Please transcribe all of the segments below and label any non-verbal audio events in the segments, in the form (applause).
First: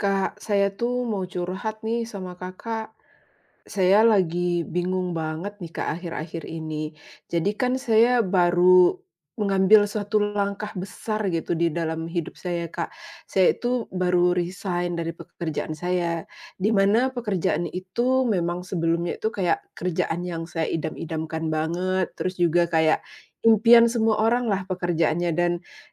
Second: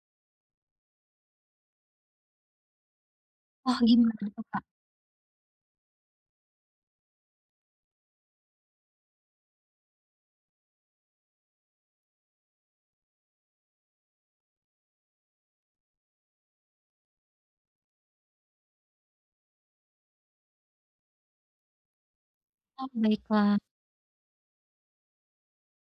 Kak, saya tuh mau curhat nih sama kakak. Oh, Saya gimana tuh, Kak? lagi bingung banget nih, Kak, akhir-akhir ini. Jadi kan saya baru mengambil suatu langkah besar gitu di dalam hidup saya, Kak. Saya itu baru resign dari pekerjaan saya, di mana pekerjaan itu memang sebelumnya itu kayak kerjaan yang saya idam-idamkan banget, terus juga Oh, kayak baiklah. impian semua orang lah pekerjaannya dan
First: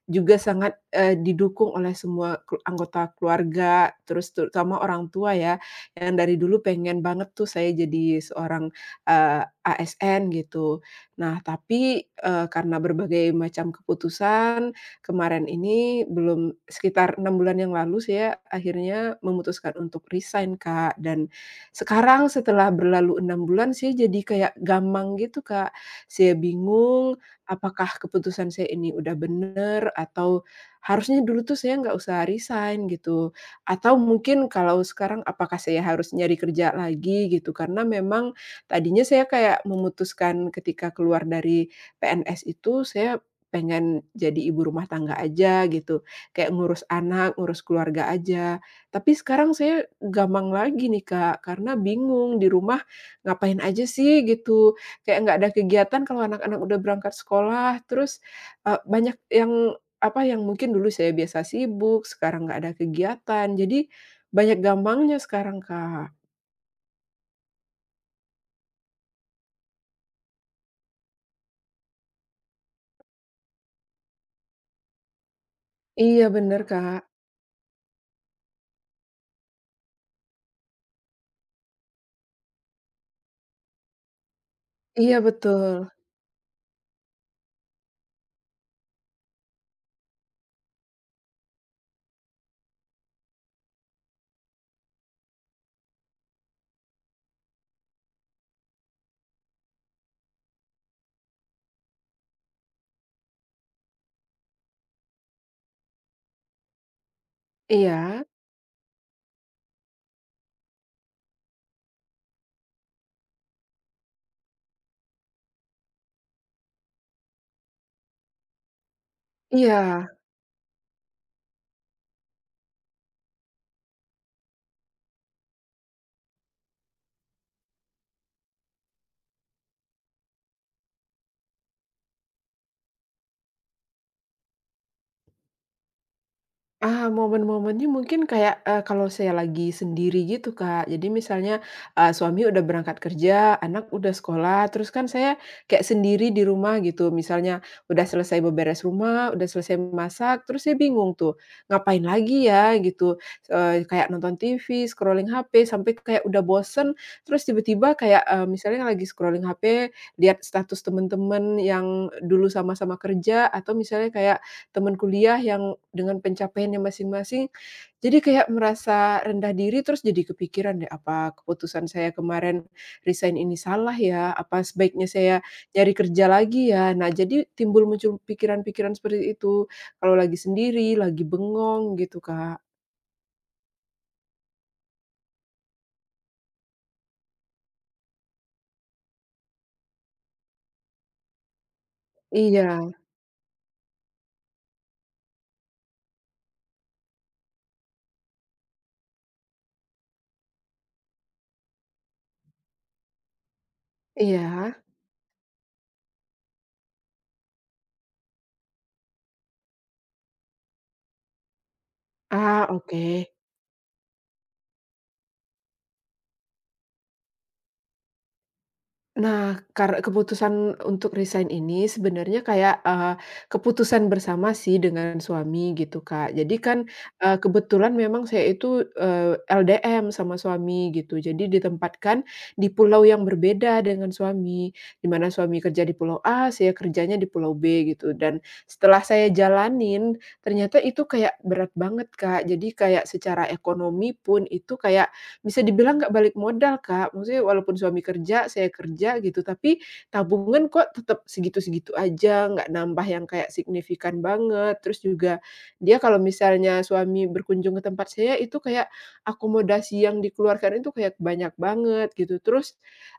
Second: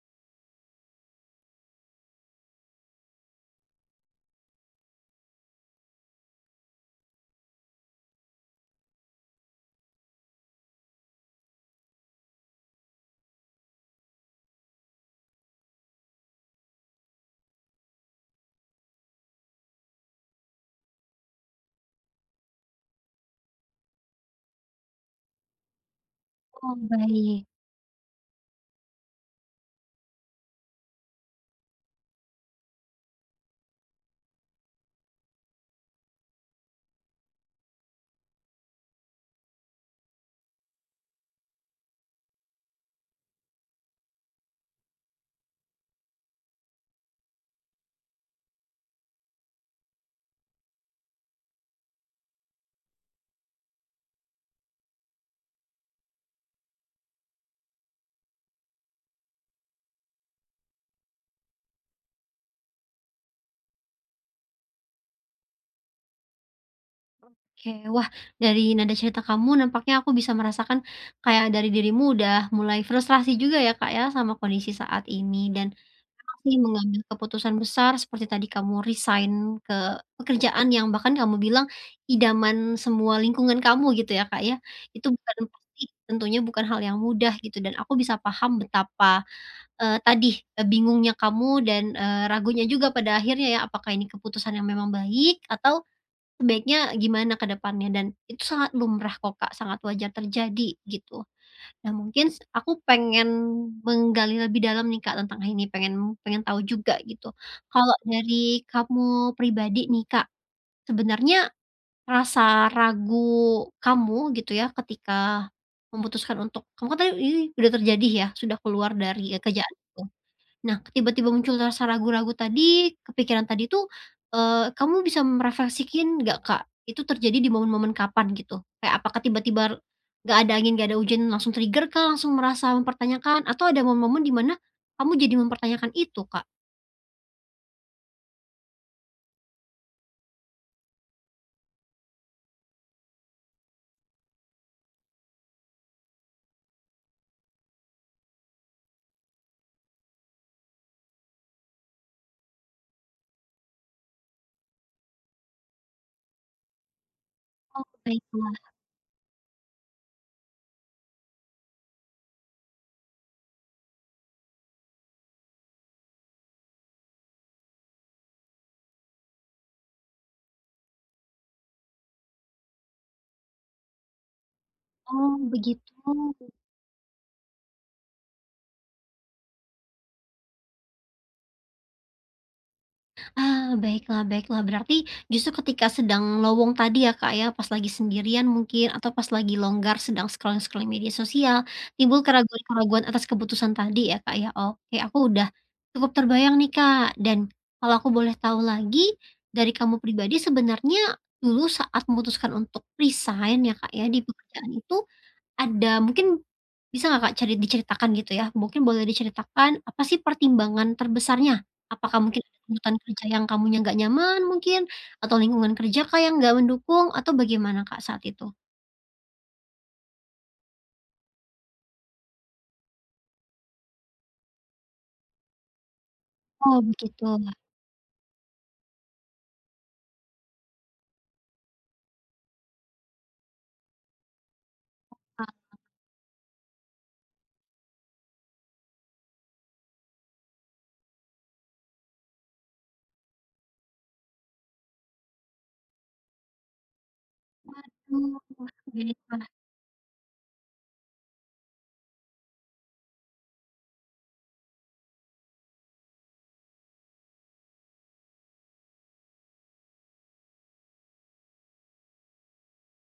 juga sangat, didukung oleh semua anggota keluarga, terus terutama orang tua ya yang dari dulu pengen banget tuh saya jadi seorang, ASN gitu. Nah tapi, karena berbagai macam keputusan, kemarin ini belum sekitar 6 bulan yang lalu saya akhirnya memutuskan untuk resign Kak, dan sekarang setelah berlalu 6 bulan saya jadi kayak gamang gitu Kak. Saya Oh, bingung baik. apakah keputusan saya ini udah bener atau harusnya dulu tuh saya nggak usah resign gitu. Atau mungkin kalau sekarang apakah saya harus nyari kerja lagi gitu, karena memang tadinya saya kayak memutuskan ketika keluar dari PNS itu, saya pengen jadi ibu rumah tangga aja gitu, kayak ngurus anak, ngurus keluarga aja. Tapi sekarang saya gamang lagi nih, Kak, karena bingung di rumah ngapain aja sih gitu, kayak nggak ada kegiatan kalau anak-anak udah berangkat sekolah, terus, banyak yang apa yang mungkin dulu saya biasa sibuk, sekarang nggak ada kegiatan, jadi banyak gampangnya sekarang, Kak. Oke, wah, dari nada cerita kamu nampaknya aku bisa merasakan kayak dari dirimu udah mulai frustrasi juga ya Kak ya sama kondisi saat ini. Dan Iya memang sih bener, Kak. mengambil keputusan besar seperti tadi kamu resign ke pekerjaan yang bahkan kamu bilang idaman semua lingkungan kamu gitu ya Kak ya. Itu Iya bukan pasti betul. tentunya bukan hal yang mudah gitu, dan aku bisa paham betapa eh, tadi bingungnya kamu dan ragunya juga pada akhirnya ya, apakah ini keputusan yang memang baik atau sebaiknya gimana ke depannya. Dan itu sangat lumrah kok, Kak, sangat wajar terjadi gitu. Nah, mungkin aku pengen menggali lebih dalam nih, Kak, tentang hal ini, pengen pengen tahu juga gitu. Kalau Iya dari kamu pribadi nih, Kak, sebenarnya rasa ragu kamu gitu ya ketika memutuskan untuk kamu kan tadi ini udah terjadi ya, sudah keluar dari kerjaan. iya. Nah, tiba-tiba muncul rasa ragu-ragu tadi, kepikiran tadi tuh, kamu bisa merefleksikin nggak, Kak, itu terjadi di momen-momen kapan gitu? Kayak apakah tiba-tiba nggak ada angin, nggak ada hujan langsung trigger kah, langsung merasa mempertanyakan, atau ada momen-momen di mana kamu jadi mempertanyakan itu, Kak? Ah, momen-momennya mungkin kayak, kalau saya lagi sendiri gitu, Kak. Jadi misalnya, suami udah berangkat kerja, anak udah sekolah, terus kan saya kayak sendiri di rumah gitu. Misalnya udah selesai beberes rumah, udah selesai masak, terus saya bingung tuh, ngapain lagi ya gitu, kayak nonton TV, scrolling HP, sampai kayak udah bosen, terus Oh, tiba-tiba kayak, baiklah. misalnya lagi scrolling HP, lihat status temen-temen yang dulu sama-sama kerja, atau misalnya kayak, teman kuliah yang dengan pencapaiannya masing-masing, jadi kayak merasa rendah diri, terus jadi kepikiran deh, "Apa keputusan saya kemarin resign ini salah ya? Apa sebaiknya saya Oh, nyari begitu. kerja lagi ya?" Nah, jadi timbul muncul pikiran-pikiran seperti itu, kalau lagi sendiri, lagi bengong gitu, Kak. Ah, baiklah, baiklah. Berarti justru ketika sedang lowong tadi ya, Kak, ya, pas lagi sendirian mungkin atau pas lagi longgar sedang scrolling-scrolling media sosial, timbul Iya keraguan-keraguan atas keputusan tadi ya, Kak, ya. Oke, aku udah cukup terbayang nih, Kak. Dan kalau aku boleh tahu lagi, dari kamu pribadi sebenarnya dulu saat memutuskan untuk resign ya, Kak, ya, di pekerjaan iya. itu ada mungkin bisa nggak Kak diceritakan gitu ya, mungkin boleh diceritakan apa sih pertimbangan terbesarnya? Apakah mungkin ada Ah, tuntutan oke. kerja yang kamunya nggak nyaman mungkin? Atau lingkungan kerja Kak yang nggak mendukung? Atau bagaimana Kak saat itu? Nah, keputusan untuk resign ini sebenarnya kayak, keputusan bersama sih dengan suami gitu, Kak. Jadi Oh, kan, begitu. Kebetulan memang saya itu, LDM sama suami gitu. Jadi ditempatkan di pulau yang berbeda dengan suami, di mana suami kerja di pulau A, saya kerjanya di pulau B gitu. Dan setelah saya jalanin, ternyata itu kayak berat banget, Kak. Jadi kayak secara ekonomi pun itu kayak bisa dibilang nggak balik modal, Kak. Maksudnya walaupun suami Aduh, kerja, saya oh, kerja gitu, baiklah. tapi tabungan kok tetap segitu-segitu aja, nggak nambah yang kayak signifikan banget. Terus juga dia kalau misalnya suami berkunjung ke tempat saya, itu kayak akomodasi yang dikeluarkan itu kayak banyak banget gitu. Terus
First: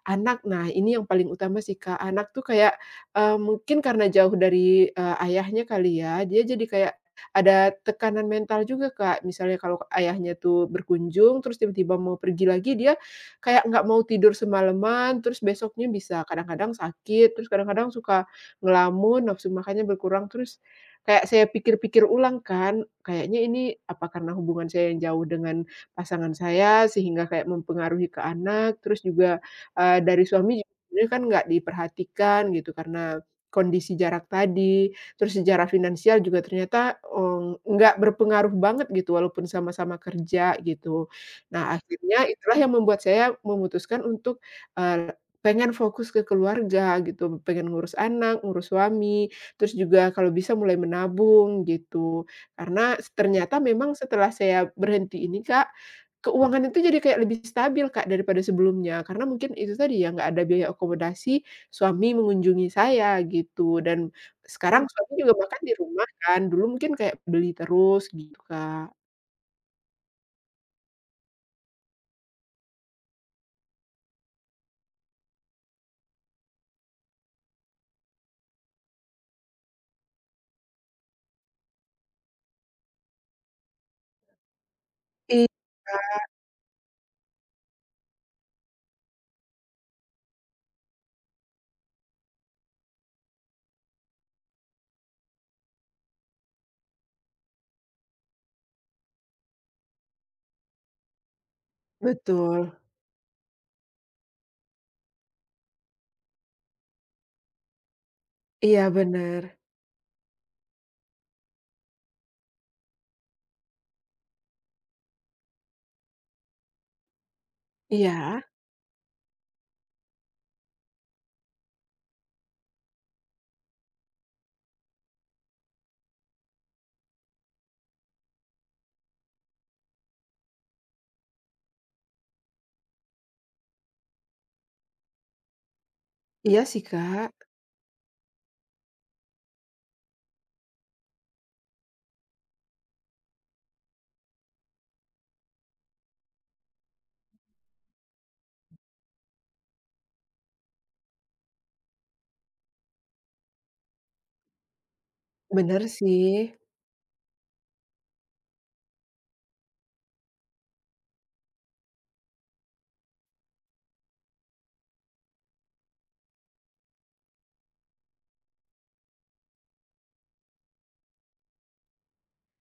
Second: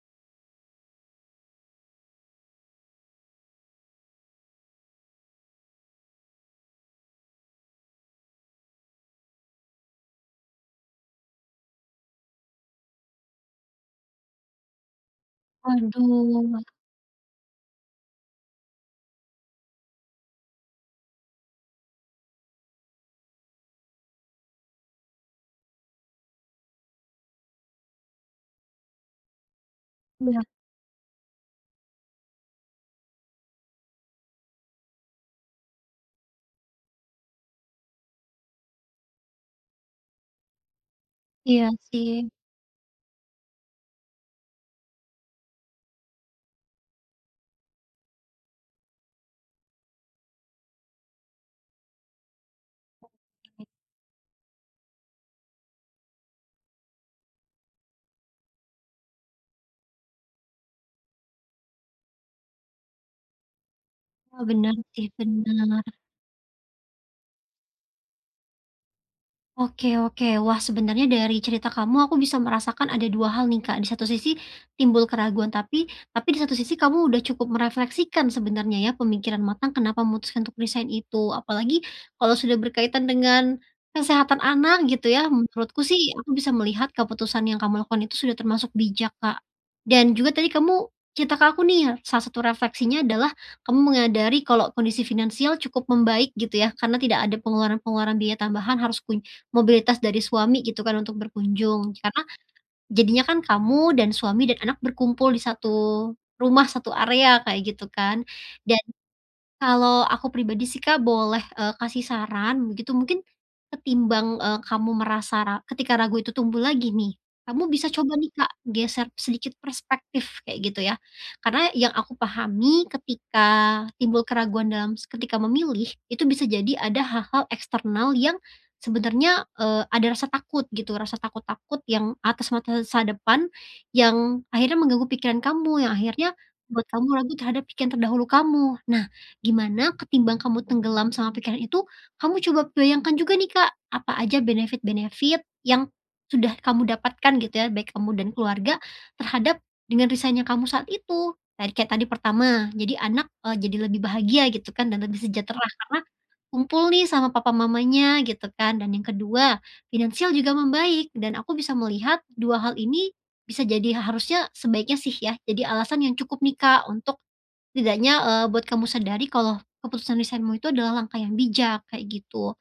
anak, nah ini yang paling utama sih, Kak. Anak tuh kayak, mungkin karena jauh dari, ayahnya kali ya, dia jadi kayak ada tekanan mental juga, Kak. Misalnya kalau ayahnya tuh berkunjung, terus tiba-tiba mau pergi lagi, dia kayak nggak mau tidur semalaman, terus besoknya bisa Waduh, kadang-kadang sakit, terus kadang-kadang suka ngelamun, nafsu makannya berkurang, terus kayak saya pikir-pikir ulang kan, kayaknya ini apa karena hubungan saya yang jauh dengan pasangan saya, sehingga kayak mempengaruhi ke anak, terus juga, dari iya, suami juga sebenarnya kan nggak diperhatikan gitu, karena kondisi jarak tadi. Terus sejarah finansial juga ternyata, nggak berpengaruh banget gitu walaupun sama-sama kerja gitu. Nah iya sih. akhirnya itulah yang membuat saya memutuskan untuk, eee, pengen fokus ke keluarga gitu, pengen ngurus anak, ngurus suami, terus juga kalau bisa mulai menabung gitu. Karena ternyata memang setelah saya berhenti ini Kak, keuangan itu jadi kayak lebih stabil Kak daripada sebelumnya. Karena mungkin itu tadi ya nggak ada biaya akomodasi, suami mengunjungi saya gitu dan Benar sekarang sih, suami juga makan di benar. rumah kan, dulu mungkin kayak beli terus gitu, Kak. Oke, oke. Wah, sebenarnya dari cerita kamu aku bisa merasakan ada 2 hal nih, Kak. Di satu sisi timbul keraguan, tapi di satu sisi kamu udah cukup merefleksikan sebenarnya ya, pemikiran matang kenapa memutuskan untuk resign itu. Apalagi kalau sudah berkaitan dengan kesehatan anak gitu ya, Iya, menurutku sih aku bisa melihat keputusan yang kamu lakukan itu sudah termasuk bijak, Kak. Dan juga tadi kamu cerita ke aku nih, salah satu refleksinya adalah kamu menyadari kalau kondisi finansial cukup membaik gitu ya, karena tidak ada pengeluaran-pengeluaran biaya tambahan harus mobilitas dari suami gitu kan untuk berkunjung, karena betul. jadinya kan kamu dan suami dan anak berkumpul di satu rumah, satu area kayak gitu kan. Dan Iya, bener. kalau aku pribadi sih, Kak, boleh, kasih saran begitu, mungkin ketimbang, kamu merasa ketika ragu itu tumbuh lagi nih, kamu bisa coba nih, Iya, Kak, geser sedikit perspektif kayak gitu ya. Karena yang aku pahami ketika timbul keraguan dalam s ketika memilih, itu bisa jadi ada hal-hal eksternal yang sebenarnya, ada rasa takut gitu, rasa takut-takut yang atas masa depan yang akhirnya mengganggu pikiran kamu, yang akhirnya iya sih, membuat kamu Kak, ragu terhadap pikiran terdahulu kamu. Nah, gimana ketimbang kamu tenggelam sama pikiran itu, kamu coba bayangkan juga nih, Kak, apa aja benefit-benefit yang sudah kamu dapatkan gitu ya, baik kamu dan keluarga terhadap dengan risahnya kamu saat itu. Tadi kayak tadi pertama, jadi anak, jadi lebih bahagia gitu kan dan lebih sejahtera bener karena sih. kumpul nih sama papa mamanya gitu kan, dan yang kedua finansial juga membaik. Dan aku bisa melihat 2 hal ini bisa jadi harusnya sebaiknya sih ya, jadi alasan yang cukup nih, Kak, untuk setidaknya, buat kamu sadari kalau keputusan lisanmu itu adalah langkah yang bijak, kayak gitu.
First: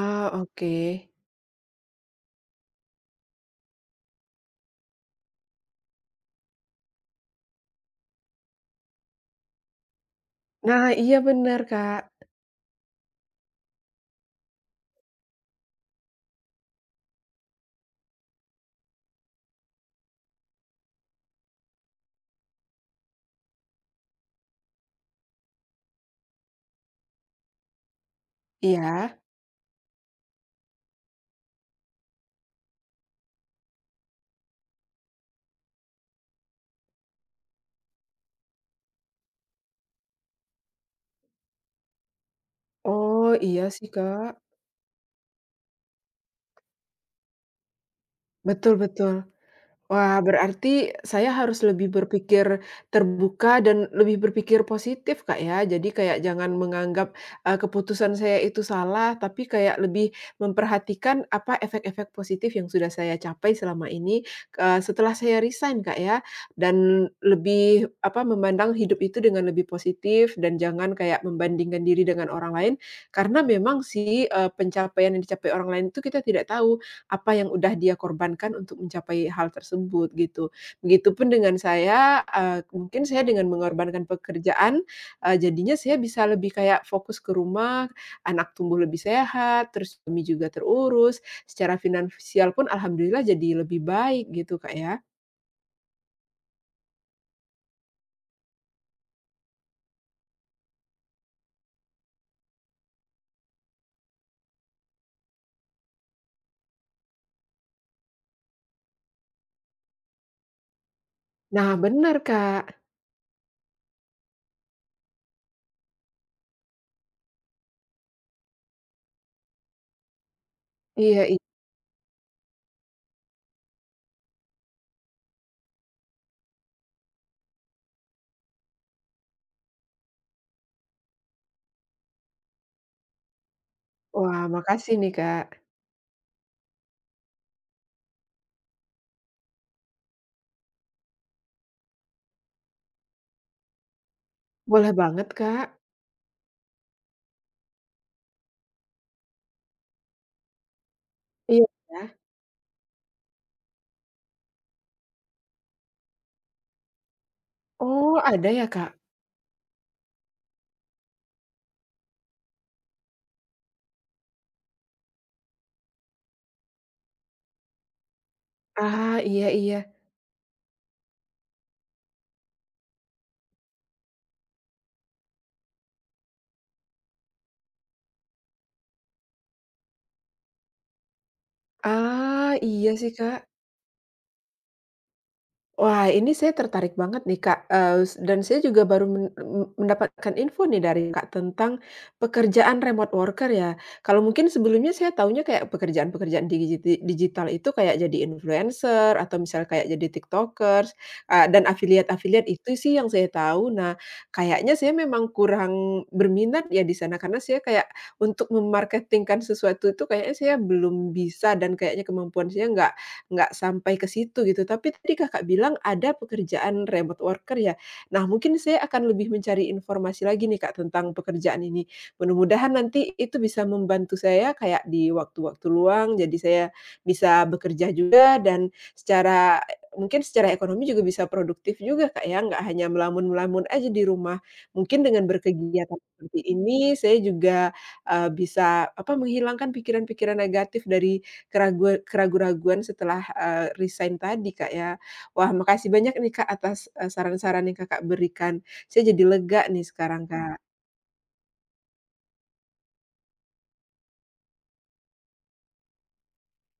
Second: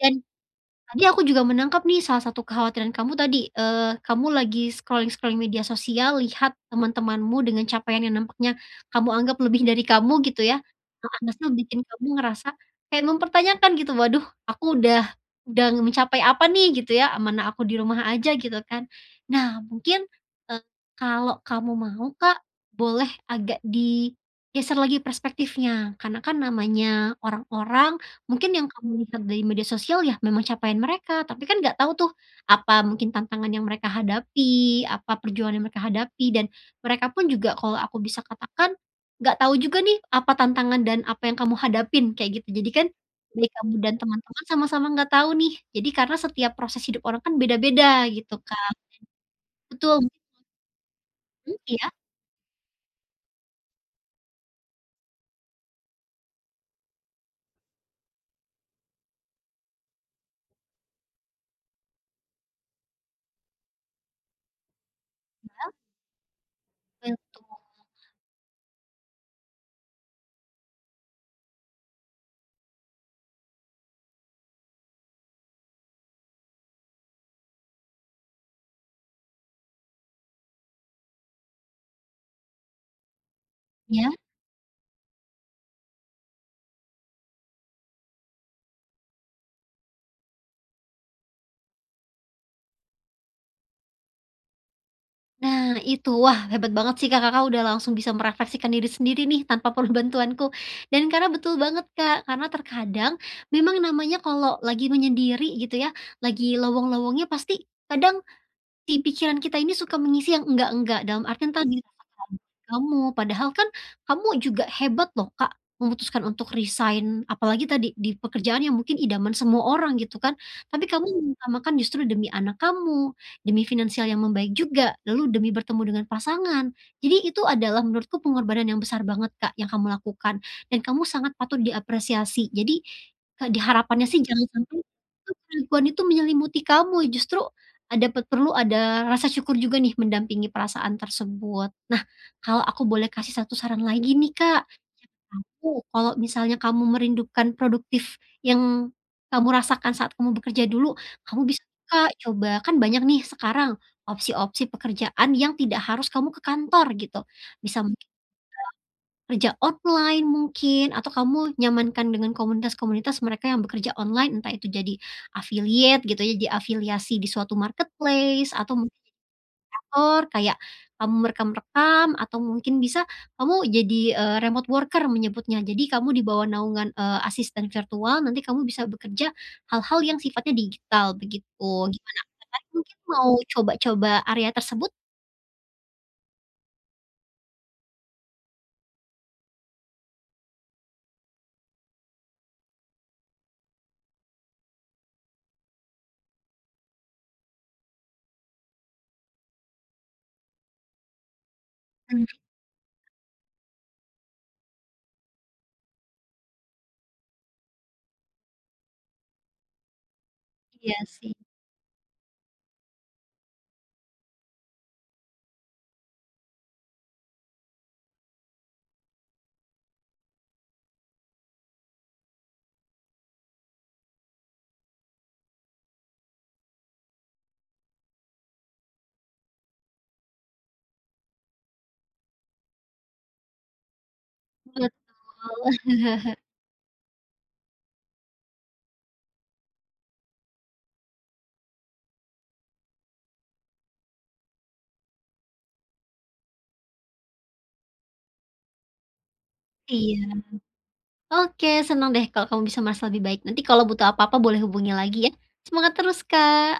Dan oke. tadi aku juga menangkap nih salah satu kekhawatiran kamu tadi, kamu lagi scrolling-scrolling media sosial, lihat teman-temanmu dengan capaian yang nampaknya kamu anggap lebih dari kamu gitu ya, Nah, iya heeh, justru bener, bikin Kak. kamu ngerasa kayak mempertanyakan gitu, "Waduh, aku udah mencapai apa nih?" Gitu ya, "Mana aku di rumah aja," gitu kan. Nah, mungkin, eee, kalau kamu mau, Kak, boleh agak digeser lagi perspektifnya, karena kan namanya orang-orang, mungkin yang kamu Iya. lihat dari media sosial ya memang capaian mereka, tapi kan nggak tahu tuh apa mungkin tantangan yang mereka hadapi, apa perjuangan yang mereka hadapi. Dan mereka pun juga kalau aku bisa katakan, nggak tahu juga nih apa tantangan dan apa yang kamu hadapin, kayak gitu. Jadi kan Oh, baik iya kamu sih, dan Kak. teman-teman sama-sama nggak tahu nih. Jadi karena setiap proses hidup orang kan beda-beda gitu, Kak. Betul betul. Betul, Wah, berarti saya mhm, harus lebih iya, berpikir terbuka dan lebih berpikir positif, Kak, ya. Jadi kayak jangan menganggap, keputusan saya itu salah, tapi kayak lebih memperhatikan apa efek-efek positif yang sudah saya capai selama ini, setelah saya resign, Kak, ya. Dan betul, lebih, apa, memandang hidup itu dengan lebih positif dan jangan kayak membandingkan diri dengan orang lain, karena memang sih, pencapaian yang dicapai orang lain itu kita tidak tahu. Apa yang udah dia korbankan untuk mencapai hal tersebut, gitu. Begitupun dengan saya, mungkin saya dengan mengorbankan iya. pekerjaan, jadinya saya bisa lebih kayak fokus ke rumah, anak tumbuh lebih sehat, terus suami juga terurus, secara finansial pun alhamdulillah jadi lebih baik gitu, Kak, ya. Nah itu, wah, hebat banget sih Kak, Kakak udah langsung bisa merefleksikan diri sendiri nih tanpa perlu (laughs) bantuanku. Dan karena betul banget Kak, karena terkadang memang namanya kalau lagi menyendiri gitu ya, lagi lowong-lowongnya pasti kadang si pikiran kita ini suka mengisi yang enggak-enggak, dalam artian Nah, tadi iya, benar Kak. kamu, padahal kan kamu juga hebat loh, Kak, memutuskan untuk resign, apalagi tadi di pekerjaan yang mungkin idaman semua orang gitu kan, tapi kamu Iya i mengutamakan justru demi anak kamu, demi finansial yang membaik juga, lalu demi bertemu dengan pasangan. Jadi itu adalah menurutku pengorbanan yang besar banget, Kak, yang kamu lakukan dan kamu sangat patut diapresiasi. Jadi, Kak, di harapannya sih wah, jangan sampai makasih nih, Kak. keraguan itu menyelimuti kamu, justru ada perlu ada rasa syukur juga nih mendampingi perasaan tersebut. Nah, kalau aku boleh kasih satu saran lagi nih, Kak. Boleh banget, Kak. Siapa kalau misalnya kamu merindukan produktif yang kamu rasakan saat kamu bekerja dulu, kamu bisa Iya ya? Kak, coba kan banyak nih sekarang opsi-opsi pekerjaan yang tidak harus kamu ke kantor gitu. Bisa Oh, ada ya, Kak? kerja online mungkin, atau kamu nyamankan dengan komunitas-komunitas mereka yang bekerja online, entah itu jadi affiliate gitu ya, jadi afiliasi di suatu marketplace atau mungkin Ah, iya iya. kantor kayak kamu merekam-rekam atau mungkin bisa kamu jadi, remote worker menyebutnya. Jadi kamu di bawah naungan, asisten virtual, nanti kamu bisa bekerja hal-hal yang sifatnya digital begitu. Gimana, Ah, tertarik iya mungkin sih, mau Kak. coba-coba area tersebut? Wah, ini saya tertarik banget nih, Kak, eee, s dan saya juga baru mendapatkan info nih dari Kak tentang pekerjaan remote worker ya. Kalau mungkin sebelumnya saya taunya kayak pekerjaan-pekerjaan digital itu kayak jadi influencer atau misal kayak jadi tiktokers, dan Bener. afiliat-afiliat itu sih yang saya tahu. Nah, kayaknya saya memang kurang berminat ya di sana karena saya kayak untuk memarketingkan sesuatu itu kayaknya saya Iya belum sih, bisa dan kayaknya kemampuan saya nggak sampai ke situ gitu. Tapi tadi Kakak bilang ada pekerjaan remote worker ya. Nah, mungkin saya akan lebih mencari informasi lagi nih Kak tentang pekerjaan ini. Mudah-mudahan nanti itu bisa membantu saya kayak di waktu-waktu luang, jadi saya bisa bekerja juga dan secara mungkin secara ekonomi juga bisa produktif juga Kak ya, nggak hanya melamun-melamun aja di rumah. betul. Mungkin dengan berkegiatan seperti ini saya juga, bisa apa, menghilangkan pikiran-pikiran negatif dari keraguan keraguan setelah, resign tadi, Kak, ya. Wah, makasih banyak nih, Kak, atas, saran-saran yang Kakak berikan. Saya jadi lega nih sekarang, Iya. Kak. Oke, senang deh kalau kamu bisa merasa lebih baik. Nanti kalau butuh apa-apa boleh hubungi lagi ya. Semangat terus, Kak.